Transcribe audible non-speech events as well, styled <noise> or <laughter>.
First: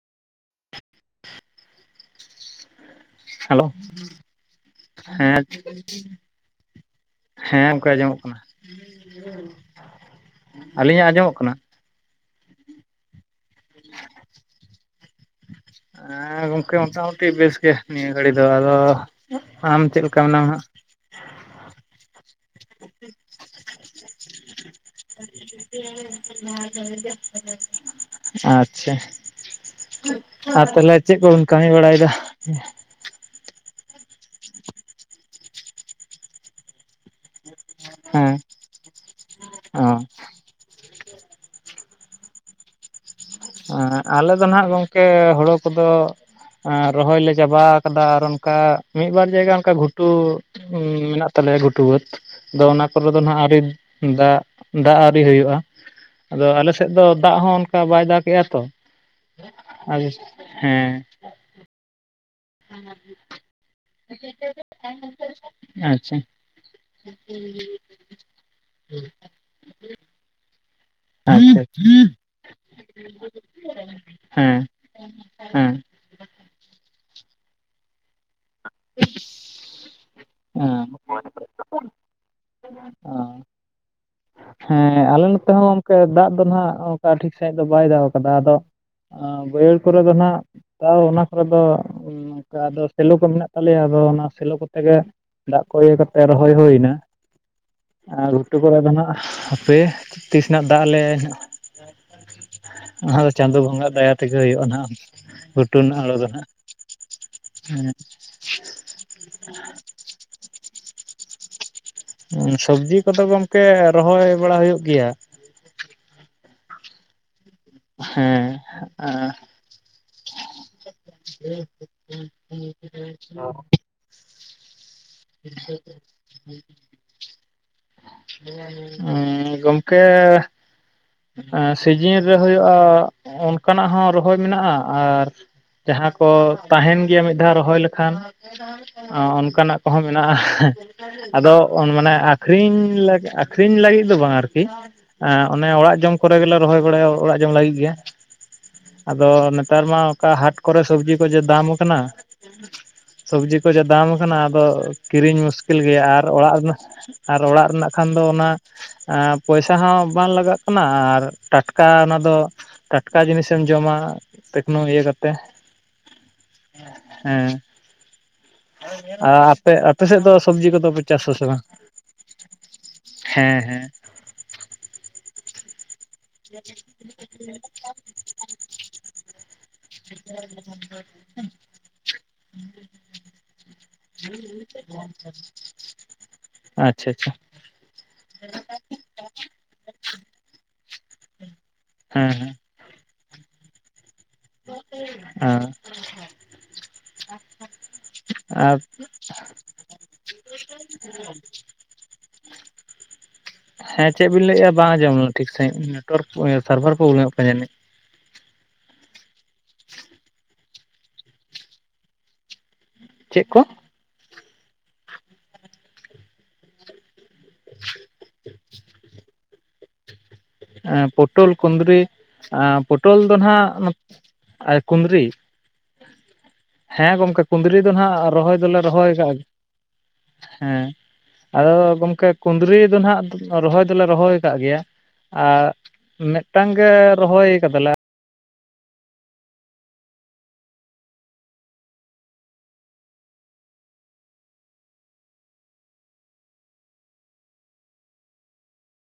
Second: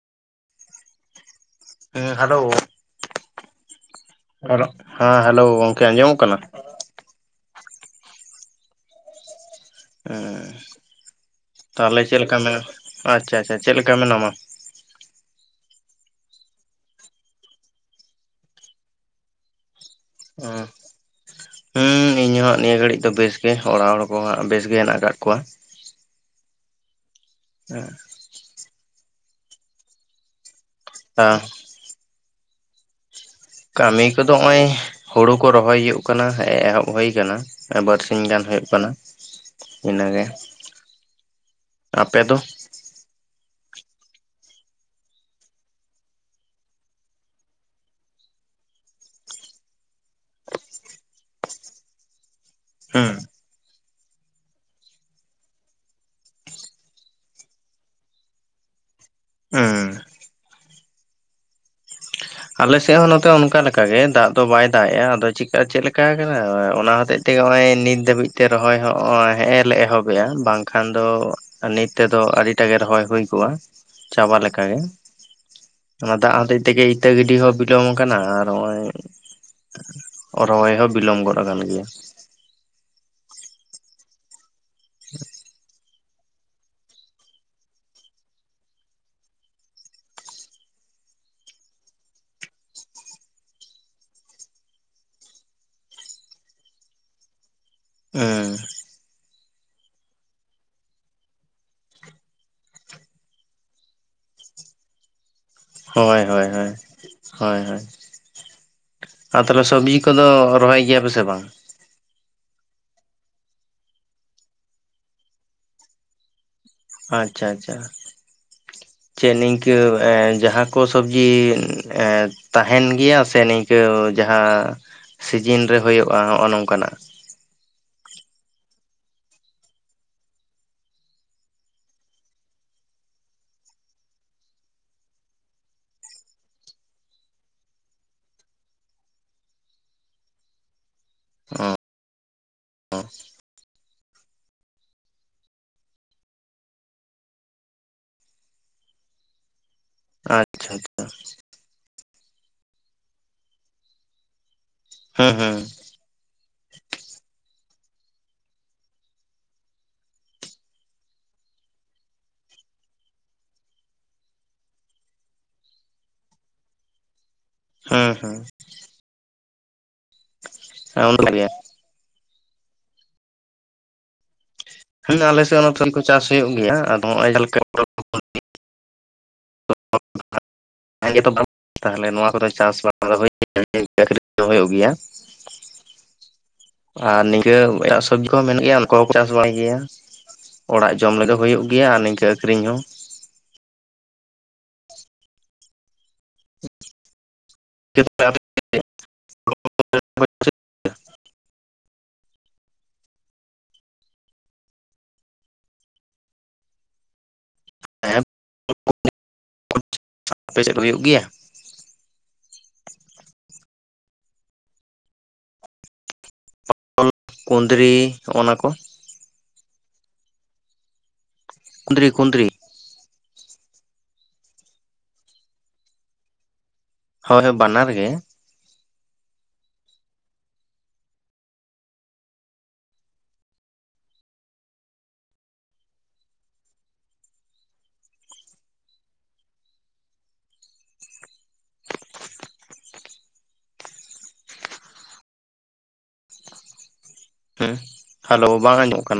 ᱦᱮᱸ ᱦᱟᱫᱳ ᱦᱟᱞᱳ ᱦᱮᱸ ᱦᱮᱸᱻ᱾ ᱦᱮᱞᱳ ᱜᱚᱝᱠᱮ ᱟᱸᱡᱚᱢᱚᱜ ᱠᱟᱱᱟ ᱦᱮᱸ ᱚᱱᱠᱟ ᱟᱸᱡᱚᱢᱚᱜ ᱠᱟᱱᱟ᱾ ᱦᱮᱸ ᱟᱹᱞᱤᱧᱟᱜ ᱟᱸᱡᱚᱢᱚᱜ ᱠᱟᱱᱟ? ᱛᱟᱦᱚᱞᱮ ᱪᱮᱫ ᱞᱮᱠᱟ ᱢᱮᱱᱟ, ᱟᱪᱪᱷᱟ ᱟᱪᱪᱷᱟ ᱪᱮᱫᱞᱮᱠᱟ ᱢᱮᱱᱟᱢᱟ? ᱮᱸ ᱜᱚᱝᱠᱮ ᱢᱚᱴᱟᱢᱩᱴᱤ ᱵᱮᱥ ᱜᱮ ᱱᱤᱭᱟᱹ ᱜᱷᱟᱹᱲᱤ ᱫᱚ᱾ ᱟᱫᱚ ᱟᱢ ᱪᱮᱫ ᱞᱮᱠᱟ ᱢᱮᱱᱟᱢᱟ ᱚ ᱦᱟᱸᱜ? ᱦᱩᱸ ᱤᱧ ᱦᱚᱸ ᱱᱤᱭᱟᱹ ᱜᱷᱟᱹᱲᱤᱡ ᱫᱚ ᱵᱮᱥ ᱜᱮ᱾ ᱚᱲᱟᱜ ᱦᱚᱲ ᱠᱚᱦᱟᱸᱜ ᱵᱮᱥ ᱜᱮ ᱦᱮᱱᱟᱜ ᱟᱠᱟᱫ ᱠᱚᱣᱟ᱾ <unintelligible> ᱦᱮᱸ᱾ ᱟᱪᱪᱷᱟ, ᱟᱨ ᱛᱟᱦᱚᱞᱮ ᱪᱮᱫ ᱟᱨ ᱠᱚᱵᱮᱱ ᱠᱟᱹᱢᱤ ᱵᱟᱲᱟᱭᱮᱫᱟ? ᱠᱟᱹᱢᱤ ᱠᱚᱫᱚ ᱦᱚᱜ-ᱚᱭ ᱦᱳᱲᱳ ᱠᱚ ᱨᱚᱦᱚᱭ ᱦᱩᱭᱩᱜ ᱠᱟᱱᱟ ᱦᱮᱜ-ᱮ ᱮᱦᱚᱵ ᱦᱩᱭ ᱟᱠᱟᱱᱟ᱾ ᱵᱟᱨᱥᱤᱧ ᱦᱮᱸ ᱜᱟᱱ ᱦᱩᱭᱩᱜ ᱠᱟᱱᱟ ᱚ ᱤᱱᱟᱹᱜᱮ ᱟᱯᱮ ᱫᱚ? ᱮᱸᱻ ᱟᱞᱮ ᱫᱚ ᱱᱟᱦᱟᱸᱜ ᱜᱚᱢᱠᱮ ᱦᱳᱲᱳ ᱠᱚᱫᱚ ᱮᱸ ᱨᱚᱦᱚᱭ ᱞᱮ ᱪᱟᱵᱟᱣ ᱠᱟᱫᱟ, ᱟᱨ ᱚᱱᱠᱟ ᱢᱤᱫ ᱵᱟᱨ ᱡᱟᱭᱜᱟ ᱚᱱᱠᱟ ᱜᱷᱩᱴᱩ ᱩᱸᱻ ᱢᱮᱱᱟᱜ ᱛᱟᱞᱮᱭᱟ ᱜᱷᱩᱴᱩ ᱵᱟᱛᱹ᱾ ᱟᱫᱚ ᱚᱱᱟ ᱠᱚᱨᱮ ᱦᱩᱸ ᱫᱚ ᱱᱟᱦᱟᱸᱜ ᱟᱹᱣᱨᱤ ᱫᱟᱜ ᱫᱟᱜ ᱟᱹᱣᱨᱤ ᱦᱩᱭᱩᱜ-ᱟ᱾ ᱟᱫᱚ ᱟᱞᱮᱥᱮᱫ ᱫᱚ ᱫᱟᱜ ᱦᱚᱸ ᱚᱱᱠᱟ ᱵᱟᱭ ᱫᱟᱜ ᱠᱮᱭᱟ ᱛᱚ ᱦᱩᱸ <unintelligible> ᱦᱮᱸ᱾ ᱟᱞᱮᱥᱮᱜ ᱦᱚᱸ ᱱᱚᱛᱮ ᱚᱱᱠᱟ ᱞᱮᱠᱟᱜᱮ, ᱫᱟᱜ ᱫᱚ ᱵᱟᱭ ᱫᱟᱜ ᱮᱜ-ᱟ᱾ ᱟᱫᱚ ᱪᱮᱠᱟ ᱪᱮᱞᱠᱟ ᱟᱪᱪᱷᱟ ᱟᱠᱟᱜ-ᱟᱭ ᱚᱱᱟ ᱦᱚᱛᱮᱡ ᱛᱮ ᱦᱚᱜ-ᱚᱭ ᱱᱤᱛ ᱫᱷᱟᱹᱵᱤᱡ ᱛᱮ ᱨᱚᱦᱚᱭ ᱦᱚᱜ-ᱚᱭ ᱦᱮᱸᱜ- ᱮ ᱞᱮ ᱮᱦᱚᱵᱮᱜ-ᱟ᱾ ᱵᱟᱝ ᱠᱷᱟᱱ ᱫᱚ ᱟᱪᱪᱷᱟ ᱟᱪᱪᱷᱟ ᱱᱤᱛ ᱛᱮᱫᱚ ᱟᱹᱰᱤ ᱴᱟᱜᱮ ᱨᱚᱦᱚᱭ ᱦᱩᱭ ᱠᱚᱜ-ᱟ, ᱪᱟᱵᱟ ᱦᱮᱸ ᱞᱮᱠᱟᱜᱮ᱾ ᱦᱮᱸ ᱚᱱᱟ ᱫᱟᱜ ᱦᱚᱛᱮᱡ ᱛᱮᱜᱮ ᱤᱛᱟᱹ ᱜᱤᱰᱤ ᱦᱚᱸ ᱵᱤᱞᱚᱢ ᱟᱠᱟᱱᱟ᱾ ᱟᱨ ᱱᱚᱜᱚᱭ ᱨᱚᱦᱚᱭ ᱦᱮᱸ ᱦᱚᱸ ᱵᱤᱞᱚᱢ ᱜᱚᱫ ᱟᱠᱟᱱ ᱜᱮᱭᱟ᱾ ᱚ ᱦᱮᱸ ᱟᱞᱮ ᱱᱚᱛᱮ ᱦᱚᱸ ᱜᱚᱝᱠᱮ ᱫᱟᱜ ᱫᱚ ᱱᱟᱜ ᱚᱱᱠᱟ ᱴᱷᱤᱠ ᱥᱟᱺᱦᱤᱡ ᱫᱚ ᱵᱟᱭ ᱫᱟᱜ ᱠᱟᱫᱟ ᱟᱫᱚ ᱟ ᱵᱟᱹᱭᱦᱟᱹᱲ ᱠᱚᱨᱮ ᱫᱚ ᱱᱟᱜ ᱛᱟᱣ ᱚᱱᱟ ᱠᱚᱨᱮ ᱫᱚ ᱚᱱᱠᱟ ᱟᱫᱚ ᱥᱮᱞᱚ ᱠᱚ ᱢᱮᱱᱟᱜ ᱛᱟᱞᱮᱭᱟ ᱟᱫᱚ ᱚᱱᱟ ᱥᱮᱞᱚ ᱠᱚᱛᱮ ᱜᱮ ᱫᱟᱜ ᱠᱚ ᱤᱭᱟᱹ ᱠᱟᱛᱮ ᱨᱚᱦᱚᱭ ᱦᱳᱭᱱᱟ ᱟᱨ ᱦᱩᱸ ᱜᱷᱩᱴᱩ ᱠᱚᱨᱮ ᱫᱚ ᱱᱟᱜ ᱦᱟᱯᱮ ᱛᱤᱥ ᱱᱟᱜ ᱫᱟᱜ ᱟᱞᱮ ᱟ ᱫᱚ ᱪᱟᱸᱫᱚ ᱵᱚᱸᱜᱟ ᱫᱟᱭᱟ ᱛᱮᱜᱮ ᱦᱚᱭᱳᱜ-ᱟ ᱱᱟᱜ ᱜᱷᱩᱴ ᱦᱚᱭ ᱦᱚᱭ ᱦᱚᱭ ᱦᱚᱭ ᱦᱚᱭ <unintelligible> ᱟᱨ ᱛᱟᱦᱚᱞᱮ ᱥᱚᱵᱡᱤ ᱠᱚᱫᱚ ᱨᱚᱦᱚᱭ ᱜᱮᱭᱟ ᱯᱮᱥᱮ ᱵᱟᱝ? ᱥᱚᱵᱡᱤ ᱠᱚᱫᱚ ᱜᱚᱝᱠᱮ ᱨᱚᱦᱚᱭ ᱵᱟᱲᱟ ᱦᱚᱭᱳᱜ ᱜᱮᱭᱟ᱾ ᱟᱪᱪᱷᱟ ᱟᱪᱪᱷᱟ ᱦᱮᱸ ᱪᱮᱫ ᱱᱤᱝ ᱤᱭᱟ. ᱮ ᱡᱟᱦᱟᱸ ᱠᱚ ᱥᱚᱵᱡᱤ ᱛᱟᱦᱮᱱ ᱜᱮᱭᱟ ᱥᱮ ᱮ ᱱᱤᱝᱠᱟᱹ ᱡᱟᱦᱟᱸ ᱥᱤᱡᱤᱱ ᱨᱮ ᱦᱚᱭᱳᱜ-ᱟ ᱱᱚᱜᱚᱭ ᱱᱚᱝᱠᱟᱱᱟᱜ <inaudible> ᱮ ᱜᱚᱝᱠᱮ ᱥᱤᱡᱤᱱ ᱨᱮ ᱦᱚᱭᱳᱜ-ᱟ ᱚᱱᱠᱟᱱᱟᱜ ᱦᱚᱸ ᱨᱚᱦᱚᱭ ᱢᱮᱱᱟᱜ-ᱟ ᱟᱨ ᱡᱟᱦᱟᱸ ᱠᱚ ᱛᱟᱦᱮᱱ ᱜᱮᱭᱟ ᱢᱤᱫ ᱫᱷᱟᱣ ᱨᱚᱦᱚᱭ ᱞᱮᱠᱷᱟᱱ ᱟ ᱚᱱᱠᱟᱱᱟᱜ ᱠᱚᱦᱚᱸ ᱢᱮᱱᱟᱜ-ᱟ ᱟᱫᱚ ᱚ ᱢᱟᱱᱮ ᱟᱠ ᱠᱷᱨᱤᱧ ᱞᱟᱠ ᱟᱠᱷᱨᱤᱧ ᱞᱟᱹᱜᱤᱫ ᱫᱚ ᱵᱟᱝ ᱟᱨᱠᱤ ᱟ ᱚᱱᱮ ᱚᱲᱟᱜ ᱡᱚᱢ ᱠᱚᱨᱮ ᱜᱮᱞᱮ ᱨᱚᱦᱚᱭ ᱵᱟᱲᱟᱭᱟ ᱚᱲᱟᱜ ᱡᱚᱝ ᱞᱟᱹᱜᱤᱫ ᱜᱮ ᱟᱫᱚ ᱱᱮᱛᱟᱨ ᱢᱟ ᱚᱠᱟ ᱦᱟᱴ ᱟᱪᱪᱷᱟ ᱠᱚᱨᱮ ᱥᱚᱵᱡᱤ ᱠᱚ ᱡᱮ ᱫᱟᱢ ᱟᱠᱟᱱᱟ ᱥᱚᱵᱡᱤ ᱠᱚ ᱡᱮ ᱫᱟᱢ ᱟᱠᱟᱱᱟ ᱟᱫᱚ ᱦᱩᱸ ᱠᱤᱨᱤᱧ ᱦᱩᱸ ᱢᱩᱥᱠᱤᱞ ᱜᱮᱭᱟ ᱟᱨ ᱟᱨ ᱚᱲᱟᱜ ᱨᱮᱱᱟᱜ ᱟᱨ ᱚᱲᱟᱜ ᱨᱮᱱᱟᱜ ᱠᱷᱟᱱ ᱫᱚ ᱚᱱᱟ ᱯᱚᱭᱥᱟ ᱦᱚᱸ ᱵᱟᱝ ᱞᱟᱜᱟᱜ ᱠᱟᱱᱟ ᱟᱨ ᱴᱟᱴᱠᱟ ᱚᱱᱟ ᱫᱚ ᱴᱟᱴᱠᱟ ᱡᱤᱱᱤᱥᱮᱢ ᱡᱚᱢᱟ ᱛᱮᱠᱱᱳ ᱤᱭᱟᱹ ᱠᱟᱛᱮ ᱦᱮᱸ ᱦᱮᱸ ᱦᱮᱸ ᱟ ᱟᱯᱮ ᱟᱯᱮ ᱥᱮᱫ ᱫᱚ ᱥᱚᱵᱽᱡᱤ ᱠᱚᱫᱚ ᱯᱮ ᱦᱩᱸ ᱚᱱᱠᱟ ᱪᱟᱥᱟᱥᱮ ᱜᱮ ᱵᱟᱝ? ᱦᱮᱸ ᱦᱮᱸ ᱦᱮᱸ ᱟᱞᱮ ᱥᱮᱫ ᱦᱚ ᱱᱚᱛᱮ ᱠᱚ ᱪᱟᱥ ᱦᱚᱭᱳᱜ ᱜᱮᱭᱟ ᱟᱫᱚ <inaudible> <inaudible> ᱛᱟᱦᱚᱞᱮ ᱱᱚᱣᱟ ᱠᱚᱫᱚ ᱪᱟᱥᱵᱟᱥ <inaudible> <inaudible> ᱦᱚᱭᱳᱜ ᱜᱮᱭᱟ ᱟᱪᱪᱷᱟ ᱟᱨ ᱟᱪᱪᱷᱟ ᱱᱤᱝᱠᱟᱹ ᱮᱴᱟᱜ ᱥᱚᱵᱡᱤ ᱦᱚᱸ ᱢᱮᱱᱟᱜ ᱜᱮᱭᱟ ᱩᱱᱠᱩ ᱦᱚᱸᱠᱚ ᱪᱟᱥ ᱵᱟᱭ ᱜᱮᱭᱟ ᱚᱲᱟᱜ ᱡᱚᱢ ᱞᱟᱹᱜᱤᱫ ᱦᱚ ᱦᱚᱭᱳᱜ ᱜᱮᱭᱟ ᱟᱨ ᱱᱤᱝᱠᱟᱹ ᱦᱮᱸ ᱟᱠᱷᱨᱤᱧ ᱦᱚᱸ ᱦᱮ <inaudible> ᱟᱯ <unintelligible> ᱦᱮᱸ ᱪᱮᱫ ᱵᱤᱱ ᱞᱟᱹᱭᱮᱜ-ᱟ ᱵᱟᱝ ᱟᱸᱡᱚᱢ ᱞᱮᱱᱟ ᱴᱷᱤᱠ ᱥᱟᱦᱤᱡ ᱱᱮᱴᱳᱣᱟᱨᱠ ᱥᱟᱨᱵᱷᱟᱨ ᱯᱨᱚᱵᱞᱮᱢᱚᱜ ᱠᱟᱱᱟ ᱡᱟᱹᱱᱤᱡ <inaudible> ᱯᱮ ᱥᱮᱫ ᱦᱩᱭᱩᱜ ᱜᱮᱭᱟ ᱪᱮᱫ ᱠᱚ? ᱚᱞ ᱠᱩᱸᱫᱽᱨᱤ ᱱᱚᱜᱚ ᱱᱟ ᱠᱚ ᱯᱚᱴᱚᱞ ᱠᱩᱸᱫᱽᱨᱤ ᱯᱚᱴᱚᱞ ᱫᱚ ᱱᱟᱜ ᱠᱩᱸᱫᱽᱨᱤ ᱦᱮᱸ ᱜᱚᱢᱠᱮ ᱦᱳᱭ ᱠᱩᱫᱽᱨᱤ ᱵᱟᱱᱟᱨ ᱫᱚ ᱜᱮ ᱦᱟᱜ ᱨᱚᱦᱚᱭ ᱫᱚᱞᱮ ᱨᱚᱦᱚᱭ ᱠᱟᱜ ᱦᱮᱸ ᱟᱫᱚ ᱜᱚᱢᱠᱮ ᱠᱩᱫᱽᱨᱤ ᱫᱚ ᱱᱟᱜ ᱨᱚᱦᱚᱭ ᱫᱚᱞᱮ ᱨᱚᱦᱚᱭ ᱟᱠᱟᱜ ᱜᱮᱭᱟ ᱟᱨ ᱢᱮᱫ ᱴᱟᱝ ᱜᱮ ᱨᱚᱦᱚᱭ ᱠᱟᱫᱟ ᱞᱮ᱾ ᱦᱮᱸ ᱦᱮᱞᱳ ᱵᱟᱝ ᱟᱡᱚᱢᱚᱜ ᱠᱟᱱᱟ